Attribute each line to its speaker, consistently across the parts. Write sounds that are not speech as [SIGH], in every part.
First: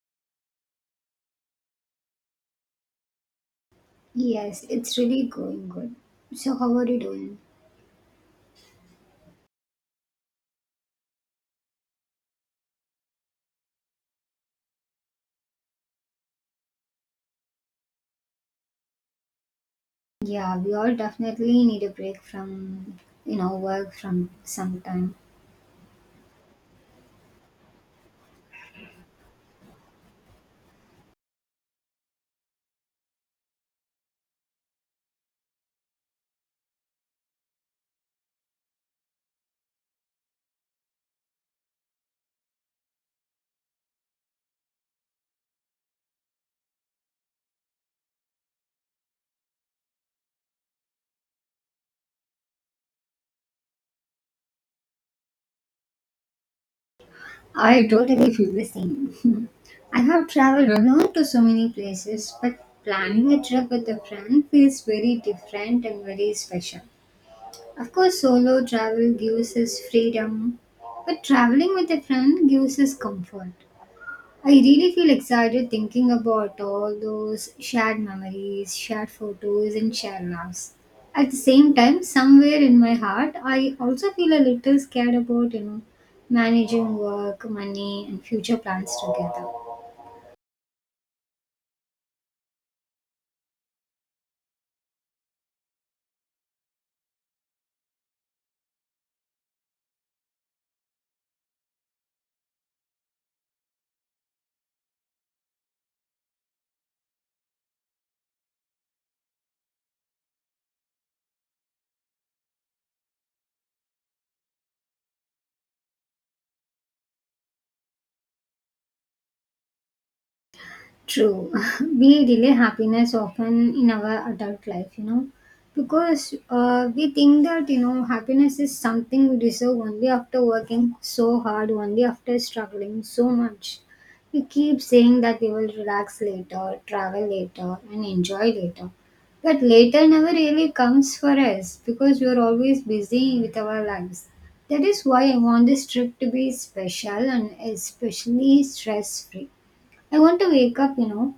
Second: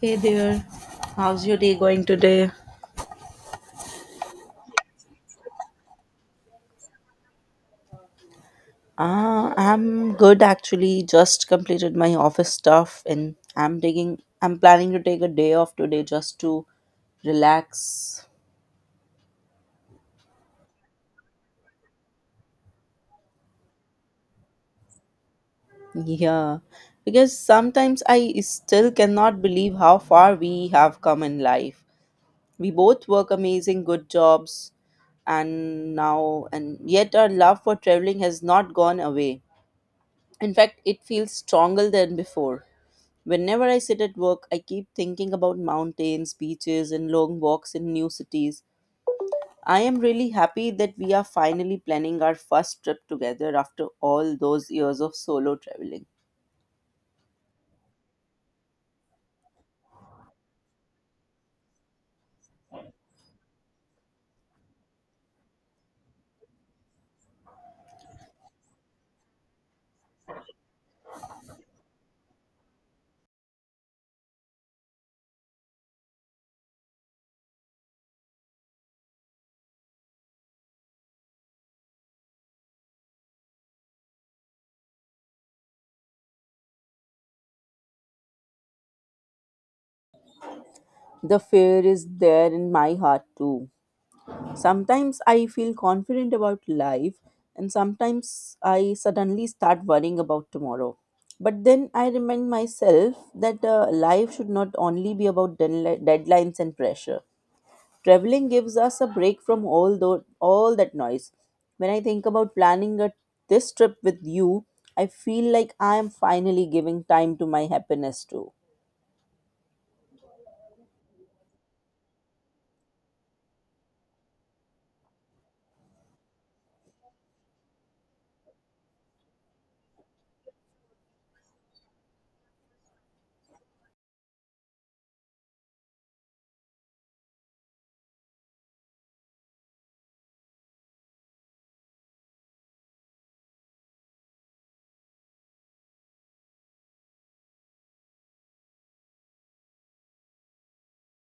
Speaker 1: Hey there, how's your day going today?
Speaker 2: Yes, it's really going good. So how are you doing?
Speaker 1: I'm good actually. Just completed my office stuff and I'm planning to take a day off today just to relax.
Speaker 2: Yeah, we all definitely need a break from work from sometime.
Speaker 1: Yeah. Because sometimes I still cannot believe how far we have come in life. We both work amazing good jobs and yet our love for traveling has not gone away. In fact, it feels stronger than before. Whenever I sit at work, I keep thinking about mountains, beaches, and long walks in new cities. I am really happy that we are finally planning our first trip together after all those years of solo traveling.
Speaker 2: I totally feel the same. [LAUGHS] I have traveled around to so many places, but planning a trip with a friend feels very different and very special. Of course, solo travel gives us freedom, but traveling with a friend gives us comfort. I really feel excited thinking about all those shared memories, shared photos, and shared laughs. At the same time, somewhere in my heart, I also feel a little scared about managing work, money, and future plans together.
Speaker 1: The fear is there in my heart too. Sometimes I feel confident about life, and sometimes I suddenly start worrying about tomorrow. But then I remind myself that life should not only be about deadlines and pressure. Traveling gives us a break from all that noise. When I think about this trip with you, I feel like I am finally giving time to my happiness too.
Speaker 2: True. [LAUGHS] We delay happiness often in our adult life, because we think that happiness is something we deserve only after working so hard, only after struggling so much. We keep saying that we will relax later, travel later, and enjoy later. But later never really comes for us because we are always busy with our lives. That is why I want this trip to be special and especially stress free. I want to wake up,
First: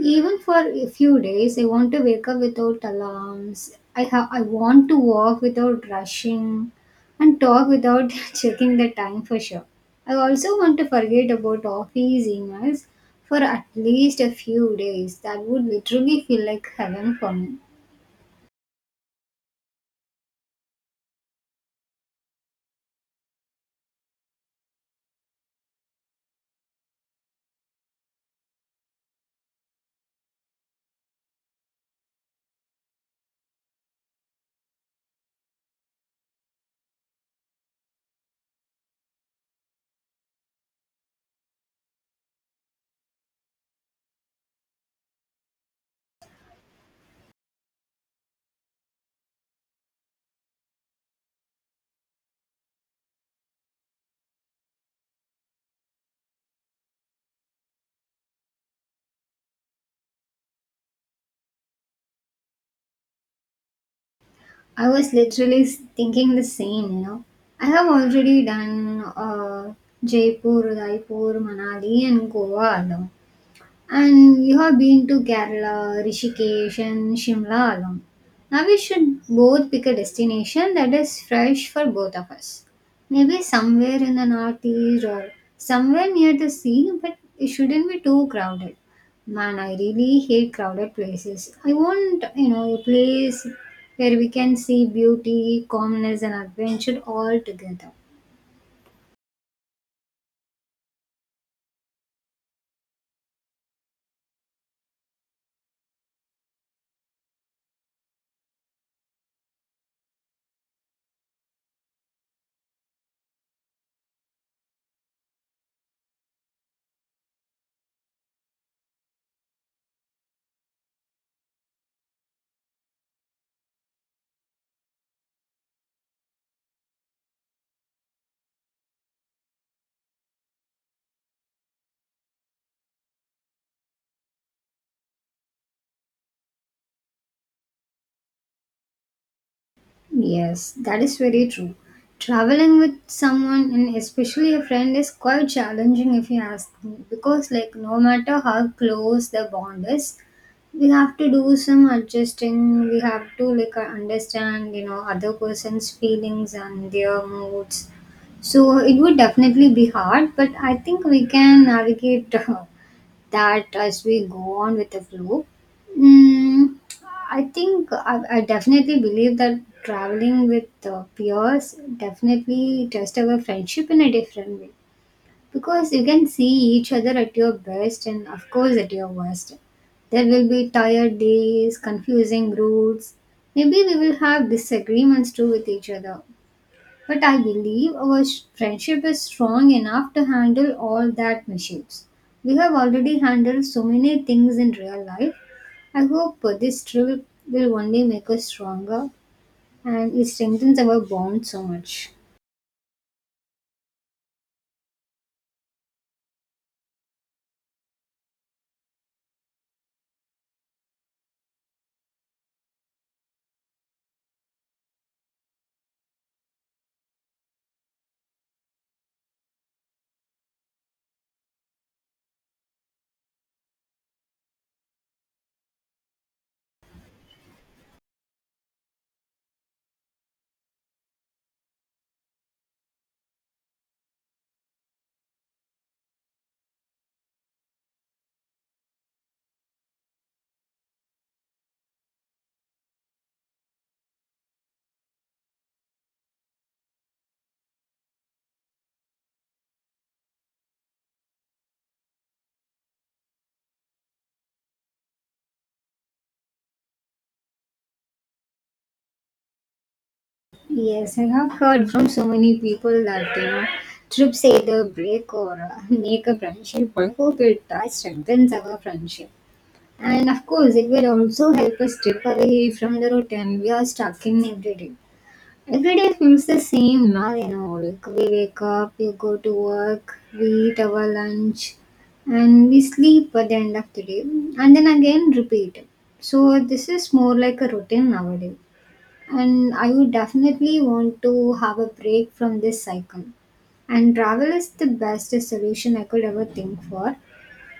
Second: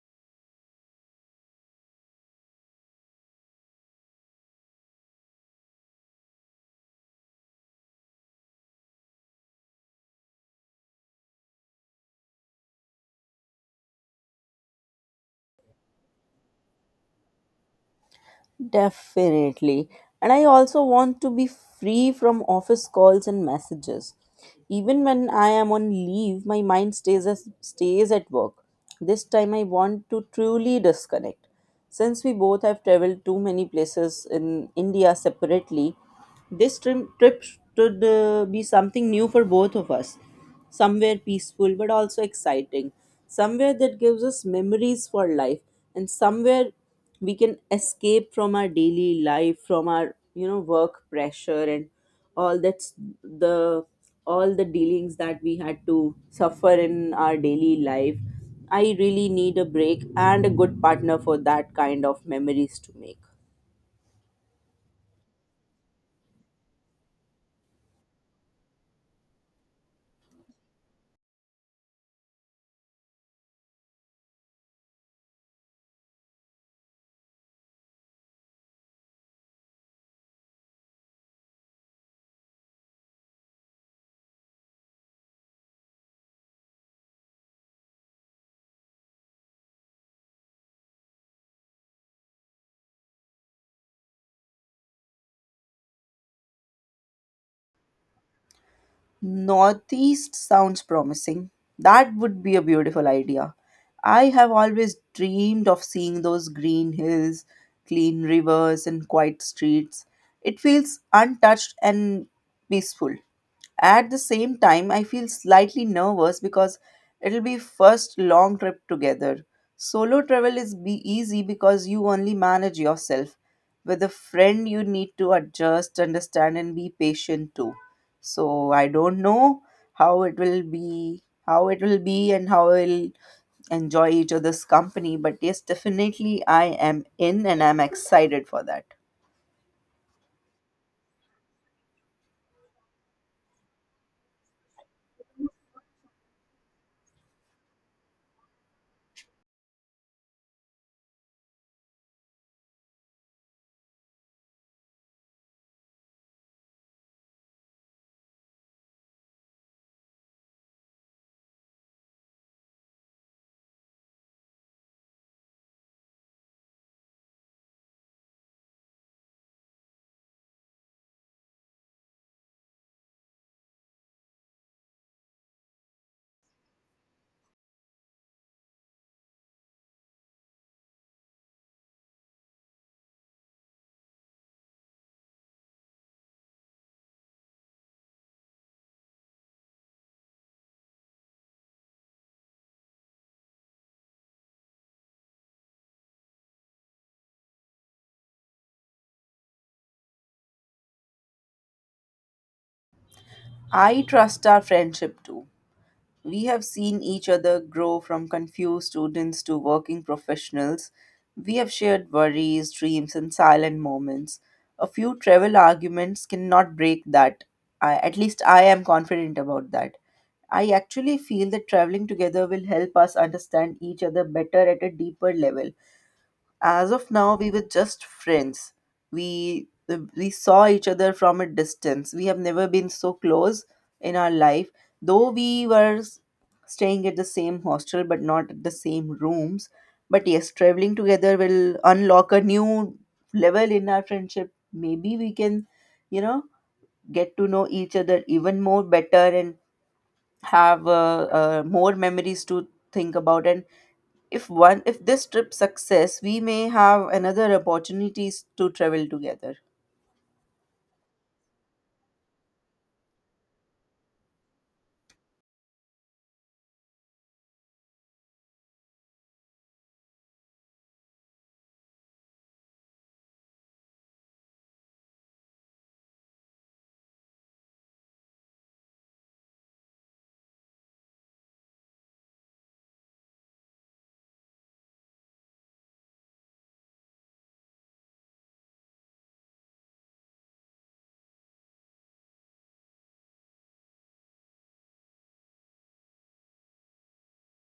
Speaker 2: even for a few days. I want to wake up without alarms. I have. I want to walk without rushing, and talk without [LAUGHS] checking the time for sure. I also want to forget about office emails for at least a few days. That would literally feel like heaven for me.
Speaker 1: Definitely. And I also want to be free from office calls and messages. Even when I am on leave, my mind stays as, stays at work. This time I want to truly disconnect. Since we both have traveled too many places in India separately, this trip should be something new for both of us. Somewhere peaceful but also exciting. Somewhere that gives us memories for life and somewhere we can escape from our daily life, from our, you know, work pressure and all that's the all the dealings that we had to suffer in our daily life. I really need a break and a good partner for that kind of memories to make.
Speaker 2: I was literally thinking the same. I have already done Jaipur, Udaipur, Manali, and Goa alone. And we have been to Kerala, Rishikesh, and Shimla along. Now we should both pick a destination that is fresh for both of us. Maybe somewhere in the northeast or somewhere near the sea, but it shouldn't be too crowded. Man, I really hate crowded places. I want a place where we can see beauty, calmness, and adventure all together.
Speaker 1: Northeast sounds promising. That would be a beautiful idea. I have always dreamed of seeing those green hills, clean rivers, and quiet streets. It feels untouched and peaceful. At the same time, I feel slightly nervous because it'll be first long trip together. Solo travel is be easy because you only manage yourself. With a friend, you need to adjust, understand, and be patient too, so I don't know how it will be and how we'll enjoy each other's company. But yes, definitely I am in and I'm excited for that.
Speaker 2: Yes, that is very true. Traveling with someone and especially a friend is quite challenging if you ask me because like no matter how close the bond is, we have to do some adjusting. We have to like understand other person's feelings and their moods. So it would definitely be hard, but I think we can navigate [LAUGHS] that as we go on with the flow. Mm, I think I definitely believe that traveling with peers definitely test our friendship in a different way because you can see each other at your best and, of course, at your worst. There will be tired days, confusing routes. Maybe we will have disagreements too with each other. But I believe our friendship is strong enough to handle all that mishaps. We have already handled so many things in real life. I hope this trip will only make us stronger and it strengthens our bond so much.
Speaker 1: I trust our friendship too. We have seen each other grow from confused students to working professionals. We have shared worries, dreams, and silent moments. A few travel arguments cannot break that. At least I am confident about that. I actually feel that traveling together will help us understand each other better at a deeper level. As of now, we were just friends. We we saw each other from a distance. We have never been so close in our life. Though we were staying at the same hostel but not at the same rooms. But yes, traveling together will unlock a new level in our friendship. Maybe we can, you know, get to know each other even more better and have more memories to think about. And if this trip success, we may have another opportunities to travel together.
Speaker 2: Yes, I have heard from so many people that trips either break or [LAUGHS] make a friendship. I hope it strengthens our friendship. And of course, it will also help us step away from the routine we are stuck in every day. Every day feels the same now. Like we wake up, we go to work, we eat our lunch, and we sleep at the end of the day, and then again repeat. So this is more like a routine nowadays, and I would definitely want to have a break from this cycle. And travel is the best solution I could ever think for.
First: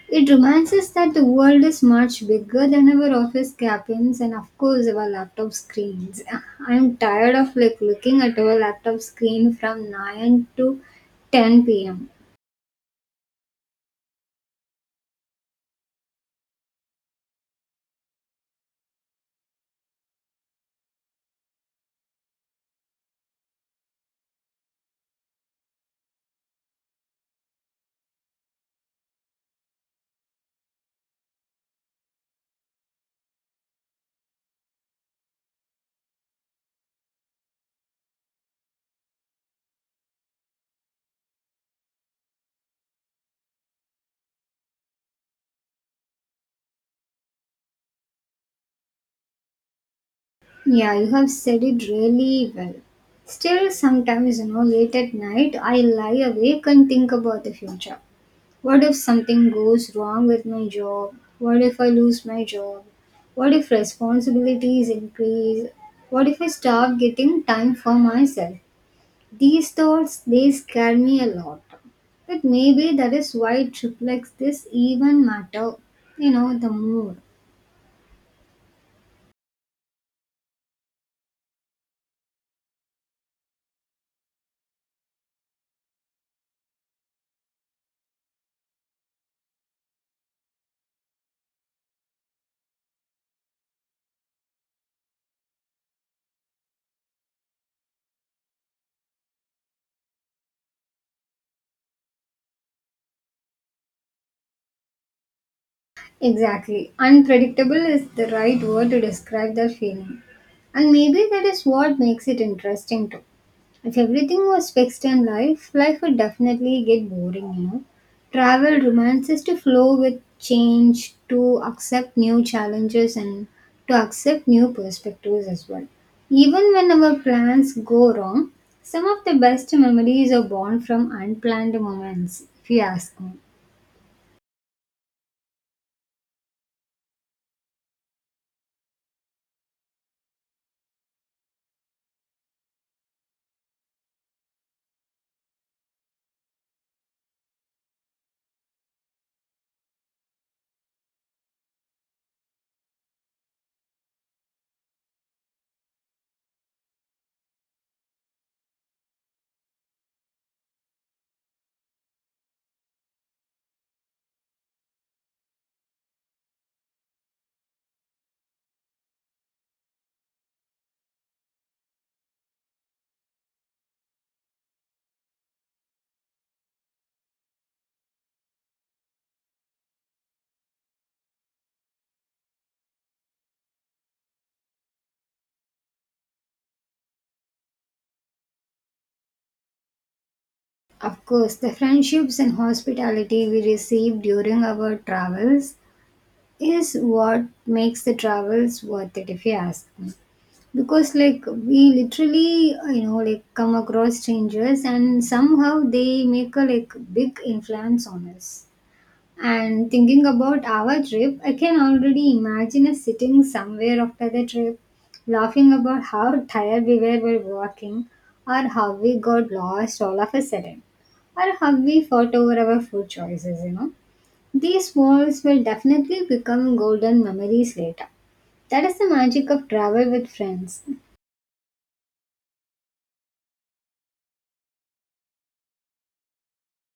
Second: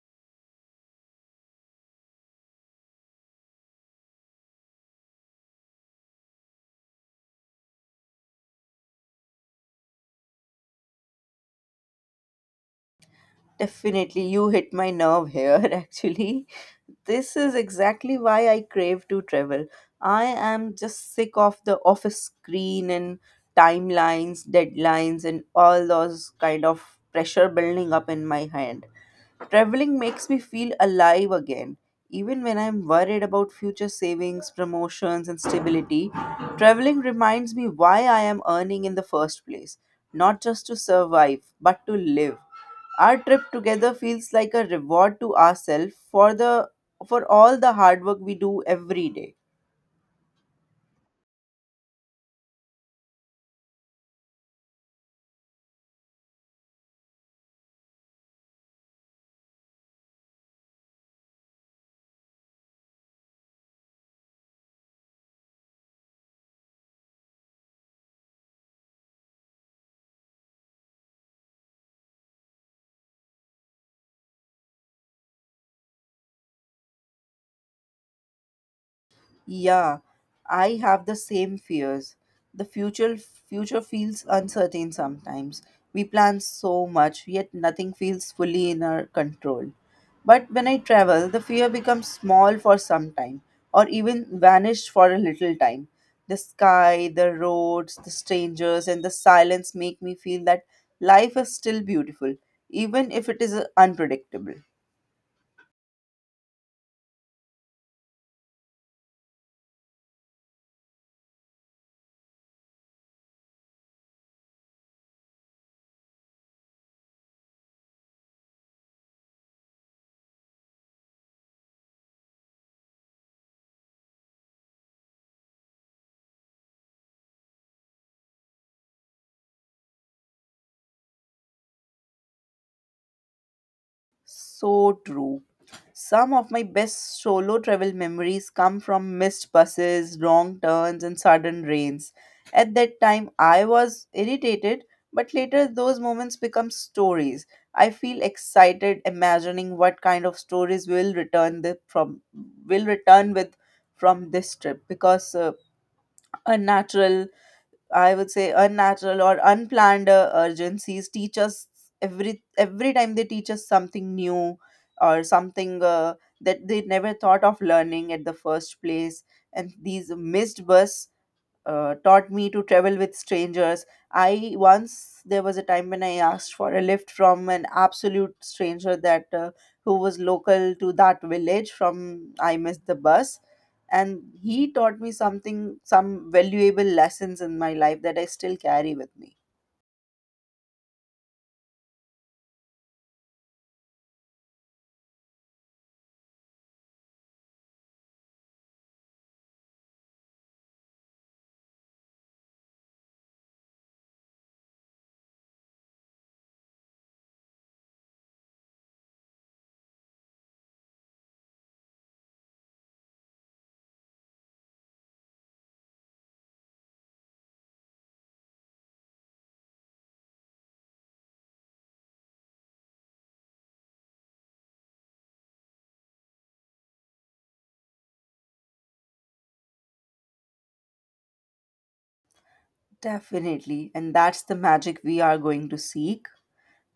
Speaker 2: It reminds us that the world is much bigger than our office cabins and of course our laptop screens. [LAUGHS] I'm tired of like looking at our laptop screen from 9 to 10 p.m.
Speaker 1: Definitely you hit my nerve here [LAUGHS] actually. This is exactly why I crave to travel. I am just sick of the office screen and timelines, deadlines and all those kind of pressure building up in my hand. Traveling makes me feel alive again. Even when I'm worried about future savings, promotions, and stability, traveling reminds me why I am earning in the first place, not just to survive, but to live. Our trip together feels like a reward to ourselves for all the hard work we do every day.
Speaker 2: Yeah, you have said it really well. Still, sometimes, late at night, I lie awake and think about the future. What if something goes wrong with my job? What if I lose my job? What if responsibilities increase? What if I stop getting time for myself? These thoughts, they scare me a lot. But maybe that is why it reflects this even matter. You know, the mood.
Speaker 1: Yeah, I have the same fears. The future feels uncertain sometimes. We plan so much, yet nothing feels fully in our control. But when I travel, the fear becomes small for some time, or even vanished for a little time. The sky, the roads, the strangers, and the silence make me feel that life is still beautiful, even if it is unpredictable.
Speaker 2: Exactly. Unpredictable is the right word to describe that feeling. And maybe that is what makes it interesting too. If everything was fixed in life, life would definitely get boring. Travel reminds us to flow with change, to accept new challenges, and to accept new perspectives as well. Even when our plans go wrong, some of the best memories are born from unplanned moments, if you ask me.
Speaker 1: So true. Some of my best solo travel memories come from missed buses, wrong turns, and sudden rains. At that time, I was irritated, but later those moments become stories. I feel excited imagining what kind of stories will return the, from will return with from this trip, because a natural, I would say unnatural or unplanned urgencies teach us. Every time they teach us something new or something that they never thought of learning at the first place. And these missed bus taught me to travel with strangers. I once There was a time when I asked for a lift from an absolute stranger that who was local to that village from I missed the bus, and he taught me some valuable lessons in my life that I still carry with me.
Speaker 2: Of course, the friendships and hospitality we received during our travels is what makes the travels worth it, if you ask me, because like we literally like come across strangers and somehow they make a like big influence on us. And thinking about our trip, I can already imagine us sitting somewhere after the trip, laughing about how tired we were while walking, or how we got lost all of a sudden, or how we fought over our food choices. These walls will definitely become golden memories later. That is the magic of travel with friends.
Speaker 1: Definitely. And that's the magic we are going to seek.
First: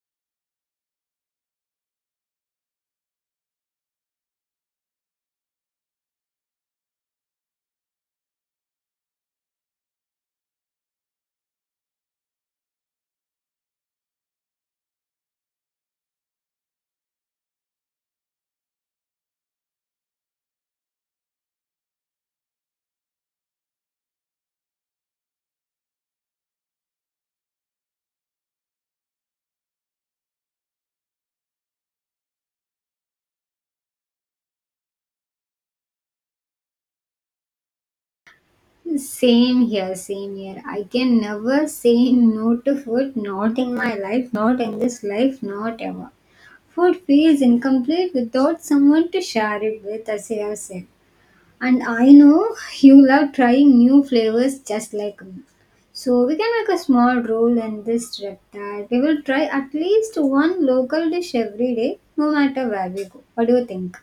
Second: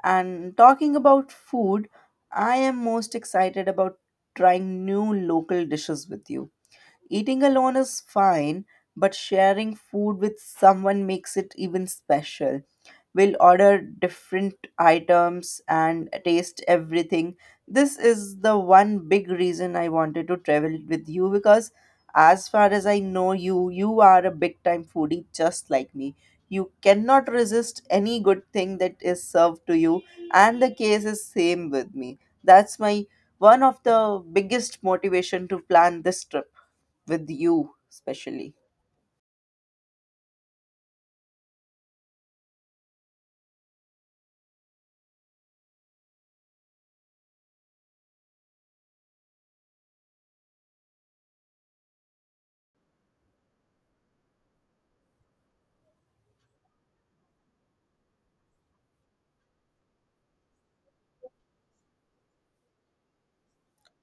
Speaker 1: And talking about food, I am most excited about trying new local dishes with you. Eating alone is fine, but sharing food with someone makes it even special. We'll order different items and taste everything. This is the one big reason I wanted to travel with you because, as far as I know you, you are a big time foodie just like me. You cannot resist any good thing that is served to you, and the case is same with me. That's my one of the biggest motivation to plan this trip with you especially.
Speaker 2: Same here, same here. I can never say no to food, not in my life, not in this life, not ever. Food feels incomplete without someone to share it with, as you have said. And I know you love trying new flavors just like me. So we can make a small rule in this trip that we will try at least one local dish every day, no matter where we go. What do you think?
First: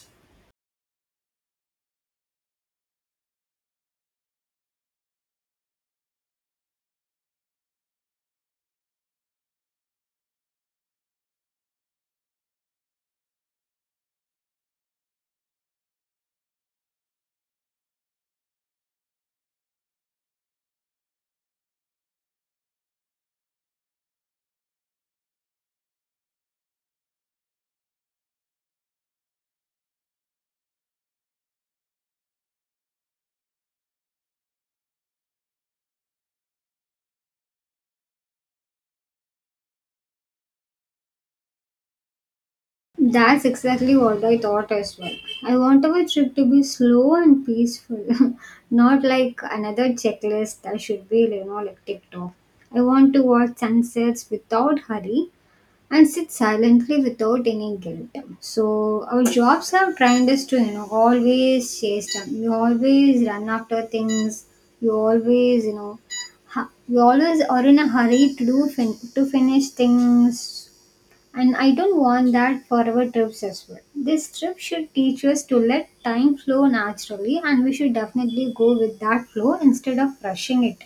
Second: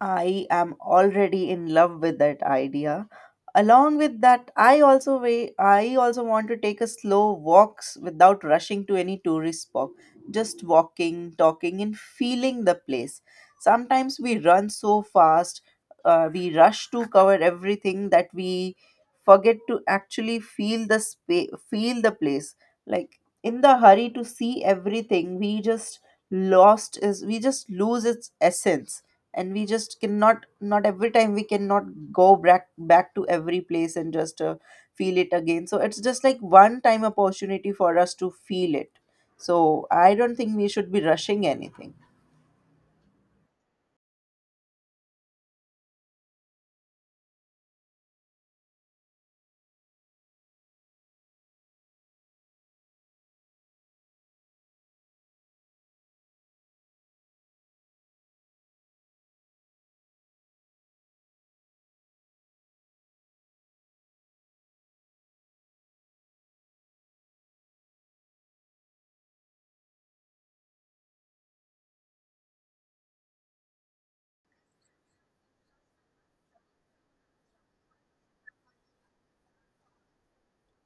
Speaker 1: I am already in love with that idea. Along with that, I also want to take a slow walks without rushing to any tourist spot. Just walking, talking, and feeling the place. Sometimes we run so fast, we rush to cover everything that we forget to actually feel the space, feel the place. Like in the hurry to see everything, we just lost is we just lose its essence. And we just cannot not every time we cannot go back back to every place and just feel it again. So it's just like one time opportunity for us to feel it, so I don't think we should be rushing anything.
Speaker 2: That's exactly what I thought as well. I want our trip to be slow and peaceful, [LAUGHS] not like another checklist that should be like ticked off. I want to watch sunsets without hurry and sit silently without any guilt. So our jobs have trained us to always chase time. You always run after things. You always, you know, hu- you always are in a hurry to do to finish things. And I don't want that for our trips as well. This trip should teach us to let time flow naturally, and we should definitely go with that flow instead of rushing it.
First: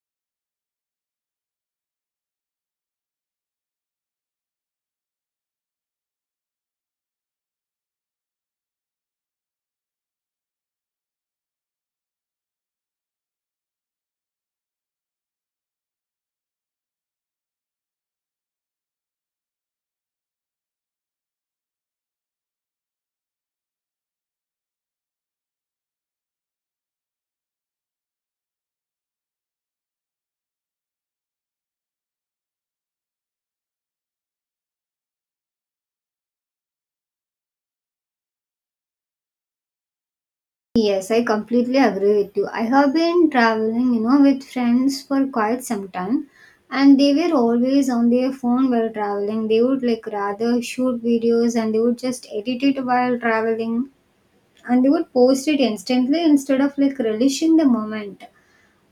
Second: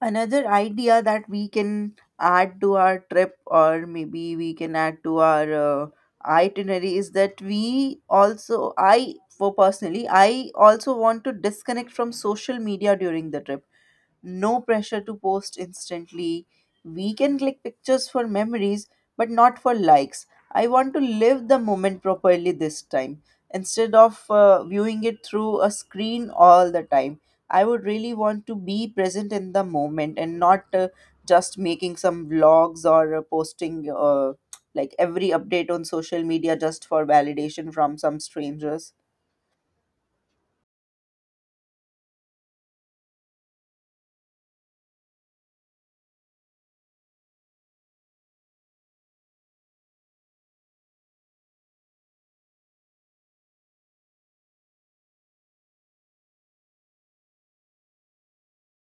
Speaker 1: Another idea that we can add to our uh, itinerary is that we also, I for personally I also want to disconnect from social media during the trip. No pressure to post instantly. We can click pictures for memories, but not for likes. I want to live the moment properly this time instead of viewing it through a screen all the time. I would really want to be present in the moment and not just making some vlogs or posting like every update on social media just for validation from some strangers.
Speaker 2: Yes, I completely agree with you. I have been traveling with friends for quite some time, and they were always on their phone while traveling. They would like rather shoot videos and they would just edit it while traveling and they would post it instantly instead of like relishing the moment.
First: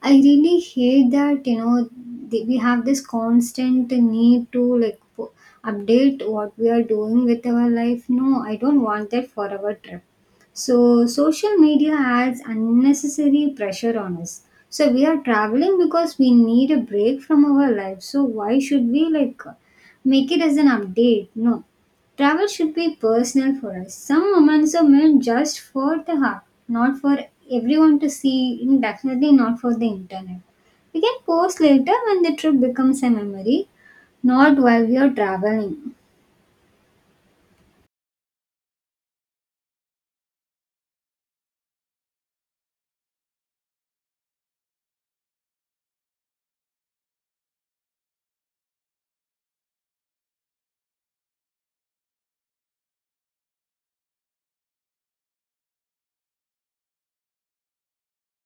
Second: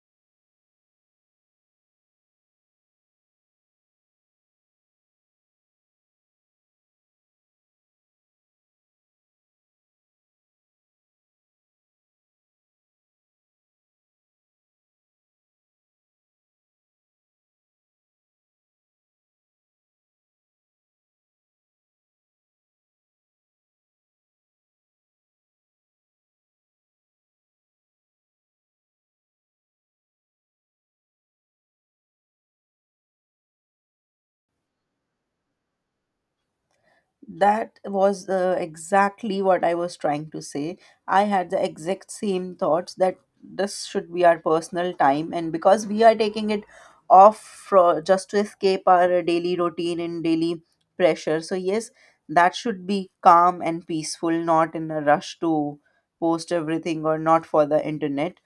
Speaker 2: I really hate that we have this constant need to like update what we are doing with our life. No, I don't want that forever trip. So social media adds unnecessary pressure on us. So we are traveling because we need a break from our life. So why should we like make it as an update? No, travel should be personal for us. Some moments are meant just for the heart, not for everyone to see, and definitely not for the internet. We can post later when the trip becomes a memory, not while we are traveling.
Speaker 1: That was exactly what I was trying to say. I had the exact same thoughts that this should be our personal time, and because we are taking it off for, just to escape our daily routine and daily pressure. So, yes, that should be calm and peaceful, not in a rush to post everything or not for the internet.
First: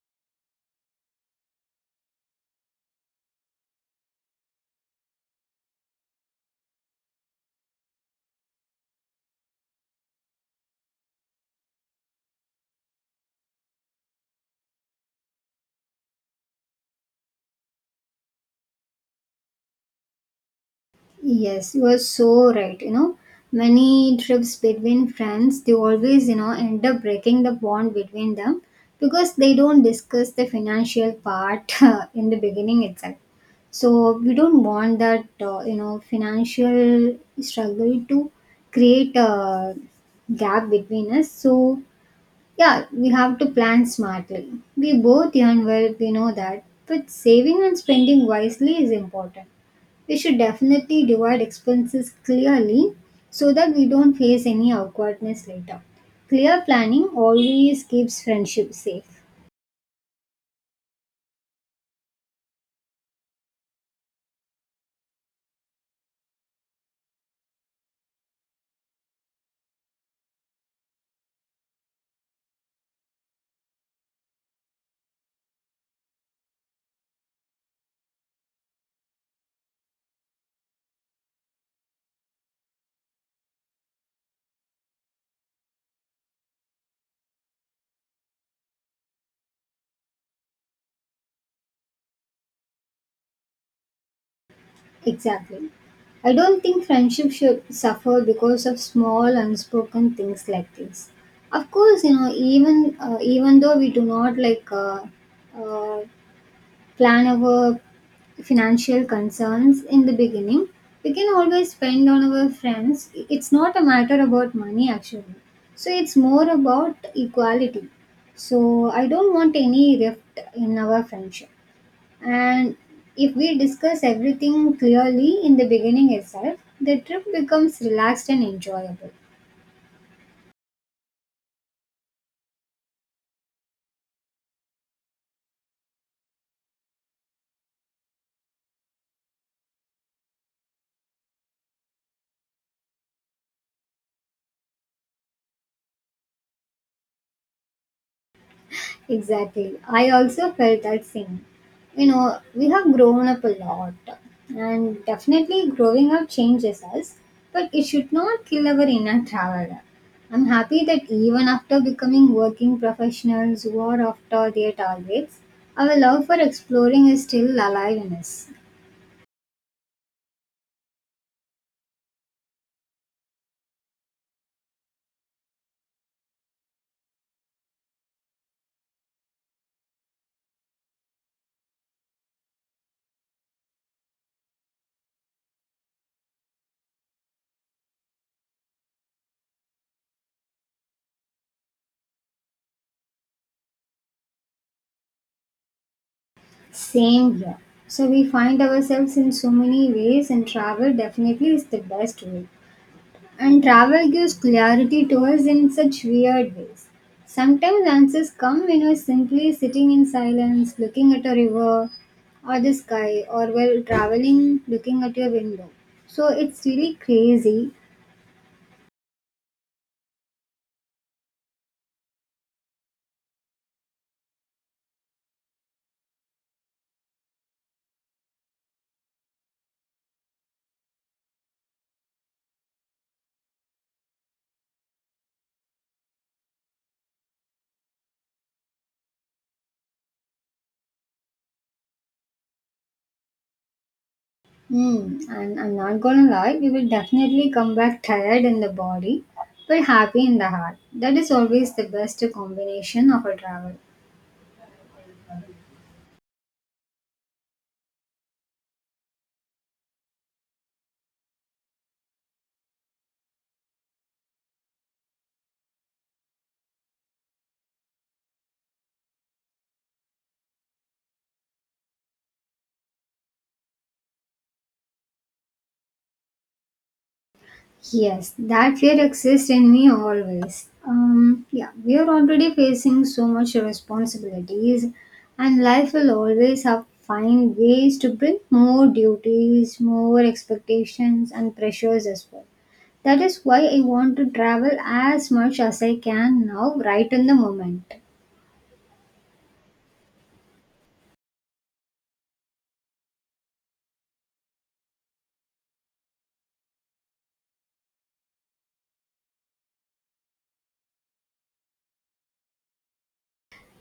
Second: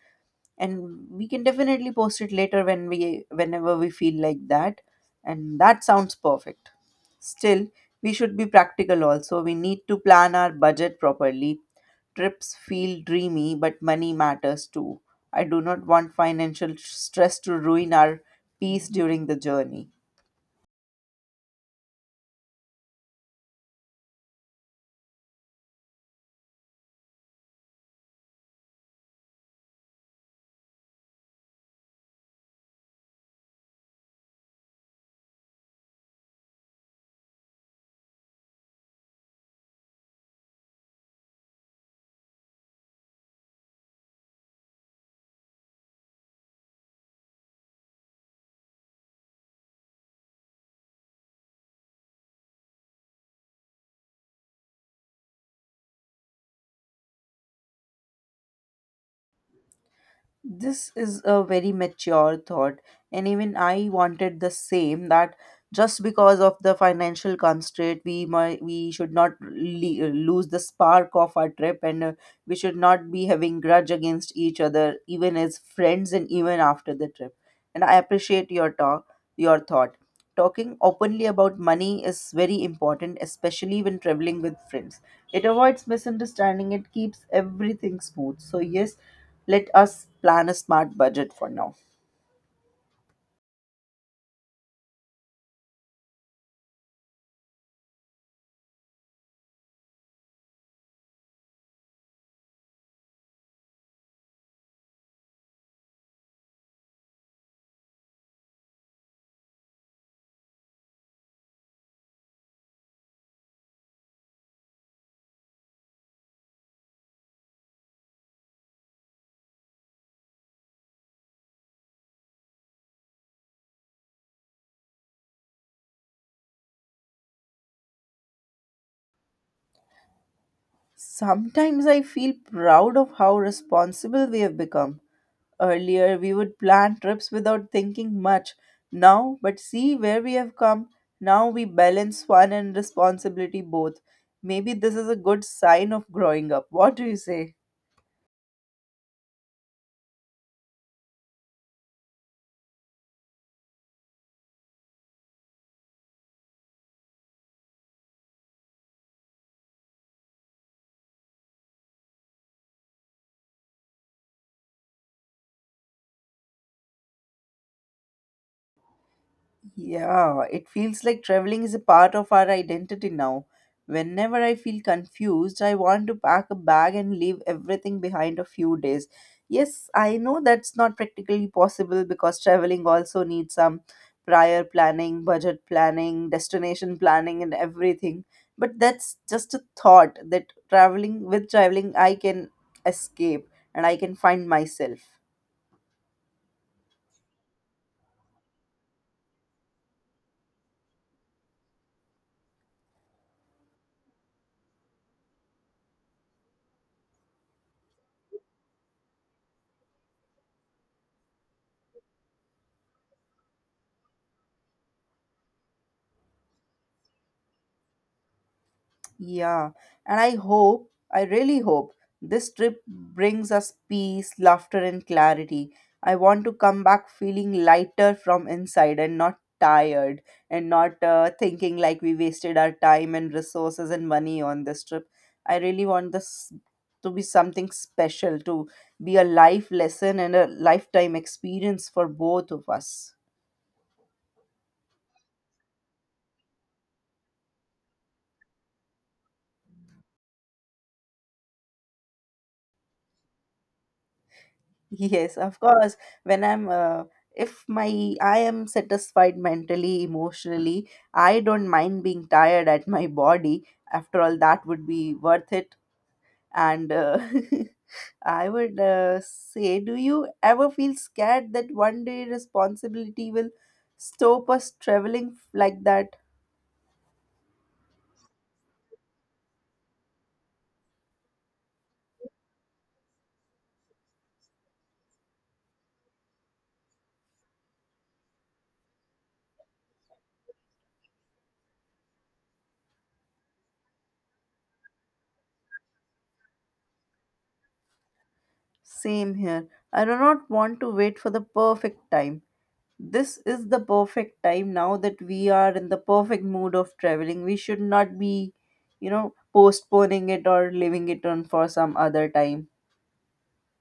Speaker 1: And we can definitely post it later whenever we feel like that, and that sounds perfect. Still, we should be practical also. We need to plan our budget properly. Trips feel dreamy but money matters too. I do not want financial stress to ruin our peace during the journey.
Speaker 2: Yes, you are so right. You know, many trips between friends, they always end up breaking the bond between them because they don't discuss the financial part [LAUGHS] in the beginning itself. So we don't want that financial struggle to create a gap between us. So yeah, we have to plan smartly. We both earn well, we know that, but saving and spending wisely is important. We should definitely divide expenses clearly so that we don't face any awkwardness later. Clear planning always keeps friendship safe.
Speaker 1: This is a very mature thought, and even I wanted the same that just because of the financial constraint, we should not lose the spark of our trip, and we should not be having grudge against each other, even as friends and even after the trip. And I appreciate your thought. Talking openly about money is very important, especially when traveling with friends. It avoids misunderstanding, it keeps everything smooth. So, yes, let us plan a smart budget for now.
Speaker 2: Exactly. I don't think friendship should suffer because of small unspoken things like this. Of course, you know, even even though we do not like uh, plan our financial concerns in the beginning. We can always spend on our friends. It's not a matter about money actually. So it's more about equality. So I don't want any rift in our friendship. And if we discuss everything clearly in the beginning itself, the trip becomes relaxed and enjoyable.
Speaker 1: Sometimes I feel proud of how responsible we have become. Earlier, we would plan trips without thinking much. Now, but see where we have come. Now we balance fun and responsibility both. Maybe this is a good sign of growing up. What do you say?
Speaker 2: Exactly. I also felt that same. You know, we have grown up a lot, and definitely growing up changes us, but it should not kill our inner traveler. I'm happy that even after becoming working professionals or after their targets, our love for exploring is still alive in us.
Speaker 1: Yeah, it feels like traveling is a part of our identity now. Whenever I feel confused, I want to pack a bag and leave everything behind a few days. Yes, I know that's not practically possible because traveling also needs some prior planning, budget planning, destination planning, and everything. But that's just a thought that traveling, I can escape and I can find myself.
Speaker 2: Same here. So we find ourselves in so many ways, and travel definitely is the best way. And travel gives clarity to us in such weird ways. Sometimes answers come when we're simply sitting in silence, looking at a river or the sky, or while traveling, looking at your window. So it's really crazy.
Speaker 1: Yeah, and I hope, I really hope, this trip brings us peace, laughter, and clarity. I want to come back feeling lighter from inside and not tired and not thinking like we wasted our time and resources and money on this trip. I really want this to be something special, to be a life lesson and a lifetime experience for both of us.
Speaker 2: Hmm. And I'm not gonna lie, we will definitely come back tired in the body, but happy in the heart. That is always the best combination of a travel.
Speaker 1: Yes, of course. When I'm, uh, if my I am satisfied mentally, emotionally, I don't mind being tired at my body. After all, that would be worth it. And [LAUGHS] I would say, do you ever feel scared that one day responsibility will stop us traveling like that?
Speaker 2: Yes, that fear exists in me always. Yeah, we are already facing so much responsibilities, and life will always have find ways to bring more duties, more expectations, and pressures as well. That is why I want to travel as much as I can now, right in the moment.
Speaker 1: Same here. I do not want to wait for the perfect time. This is the perfect time. Now that we are in the perfect mood of traveling, we should not be postponing it or leaving it on for some other time.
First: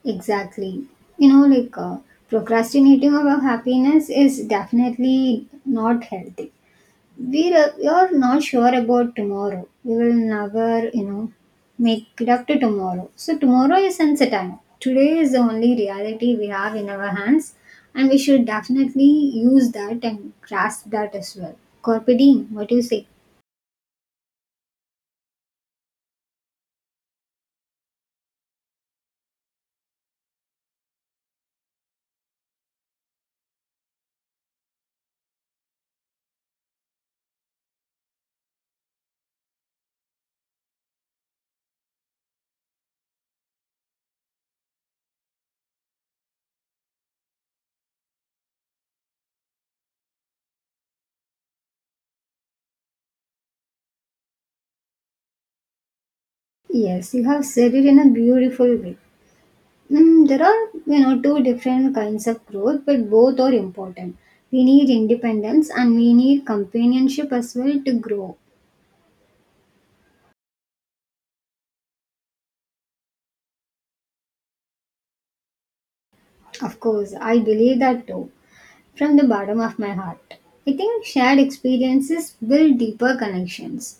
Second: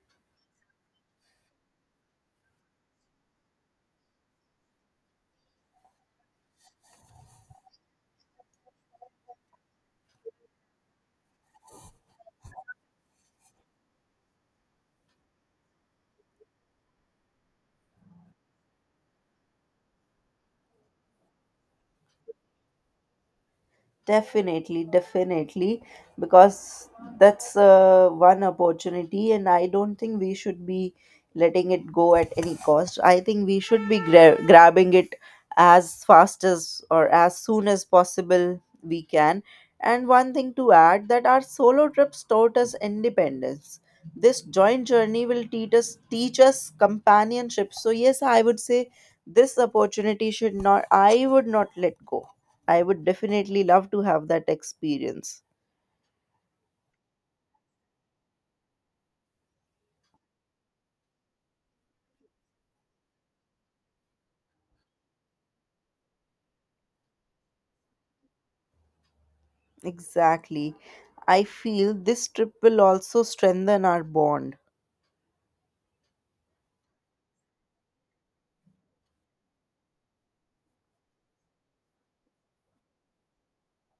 Speaker 2: Exactly. You know, like procrastinating about happiness is definitely not healthy. You're not sure about tomorrow. We will never make it up to tomorrow. So tomorrow is uncertain. Today is the only reality we have in our hands, and we should definitely use that and grasp that as well. Carpe diem. What do you say?
Speaker 1: Definitely, definitely, because that's one opportunity, and I don't think we should be letting it go at any cost. I think we should be grabbing it as fast as or as soon as possible we can. And one thing to add that our solo trips taught us independence. This joint journey will teach us companionship. So yes, I would say this opportunity should not I would not let go. I would definitely love to have that experience.
Speaker 2: Yes, you have said it in a beautiful way. There are, two different kinds of growth, but both are important. We need independence and we need companionship as well to grow.
Speaker 1: Exactly. I feel this trip will also strengthen our bond.
Speaker 2: Of course, I believe that too. From the bottom of my heart, I think shared experiences build deeper connections.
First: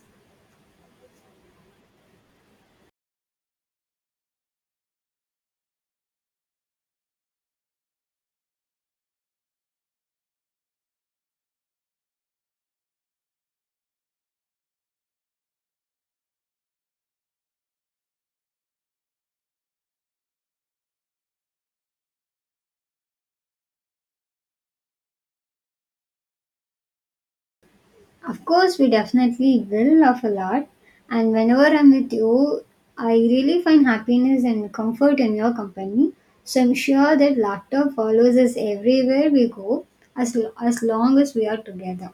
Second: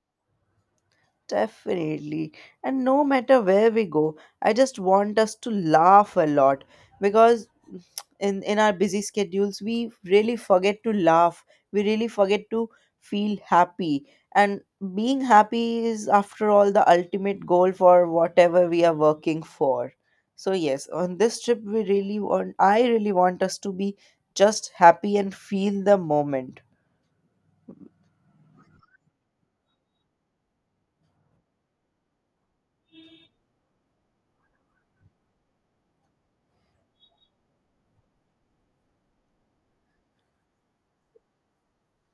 Speaker 1: Definitely. And no matter where we go, I just want us to laugh a lot because in our busy schedules we really forget to laugh. We really forget to feel happy. And being happy is after all the ultimate goal for whatever we are working for. So yes, on this trip we really want I really want us to be just happy and feel the moment.
Speaker 2: Of course, we definitely will laugh a lot, and whenever I'm with you, I really find happiness and comfort in your company. So I'm sure that laughter follows us everywhere we go as long as we are together.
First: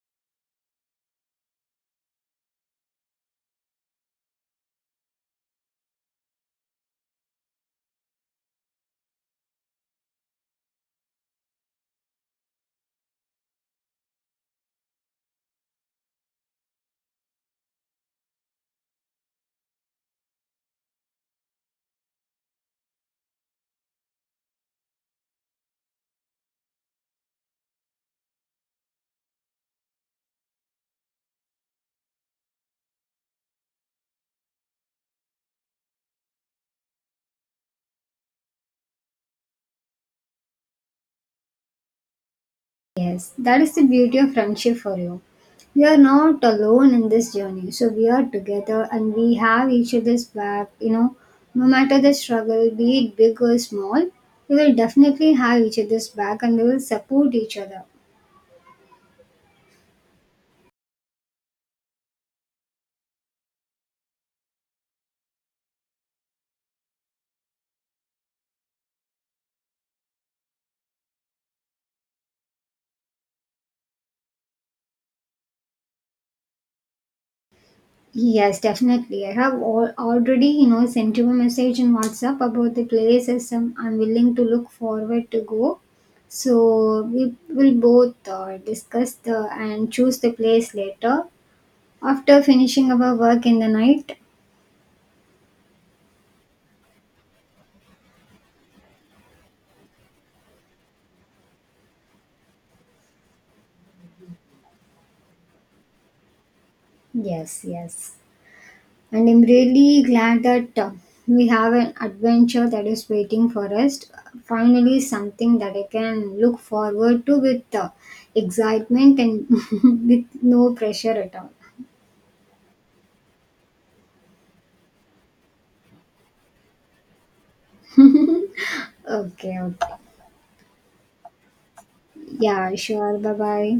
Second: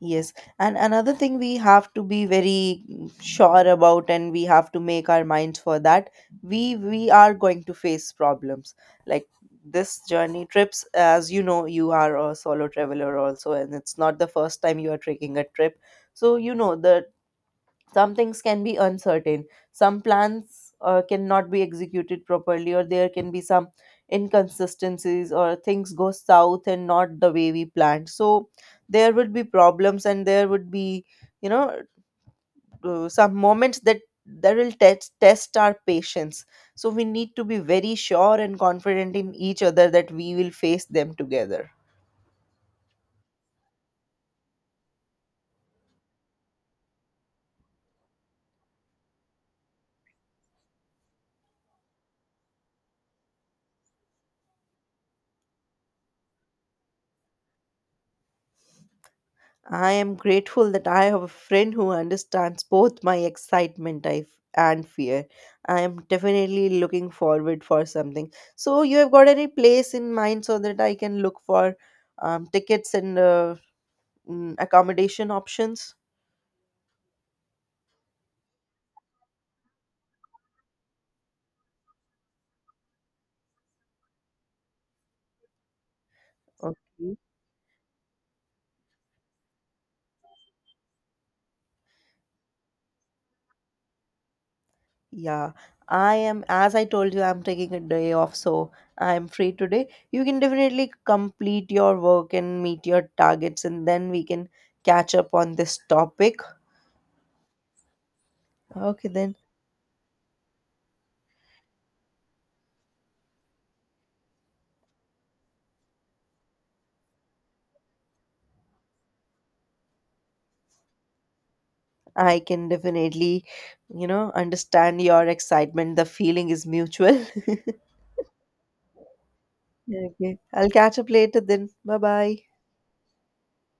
Speaker 1: Yes, and another thing we have to be very sure about, and we have to make our minds for that. We are going to face problems like this journey trips. As you know, you are a solo traveler also, and it's not the first time you are taking a trip. So you know the some things can be uncertain. Some plans cannot be executed properly, or there can be some inconsistencies or things go south and not the way we planned. So there would be problems, and there would be, you know some moments that will test our patience. So we need to be very sure and confident in each other that we will face them together.
Speaker 2: Yes, that is the beauty of friendship for you. You are not alone in this journey. So we are together and we have each other's back. You know, no matter the struggle, be it big or small, we will definitely have each other's back and we will support each other.
Speaker 1: I am grateful that I have a friend who understands both my excitement and fear. I am definitely looking forward for something. So you have got any place in mind so that I can look for tickets and accommodation options?
Speaker 2: Yes, definitely. I have already, sent you a message in WhatsApp about the play system. I'm willing to look forward to go. So
Speaker 1: Okay.
Speaker 2: we will both discuss the and choose the place later. After finishing our work in the night.
Speaker 1: Yeah. I am, as I told you, I'm taking a day off, so I am free today. You can definitely complete your work and meet your targets, and then we can catch up on this topic.
Speaker 2: Yes, yes.
Speaker 1: Okay,
Speaker 2: And
Speaker 1: then.
Speaker 2: I'm really glad that we have an adventure that is waiting for us. Finally, something that I can look forward to with excitement and [LAUGHS] with no pressure at all.
Speaker 1: I can definitely, you know, understand your excitement. The feeling is mutual. [LAUGHS]
Speaker 2: Okay, okay.
Speaker 1: Okay. I'll catch up later then. Bye bye.
Speaker 2: Yeah, sure. Bye bye.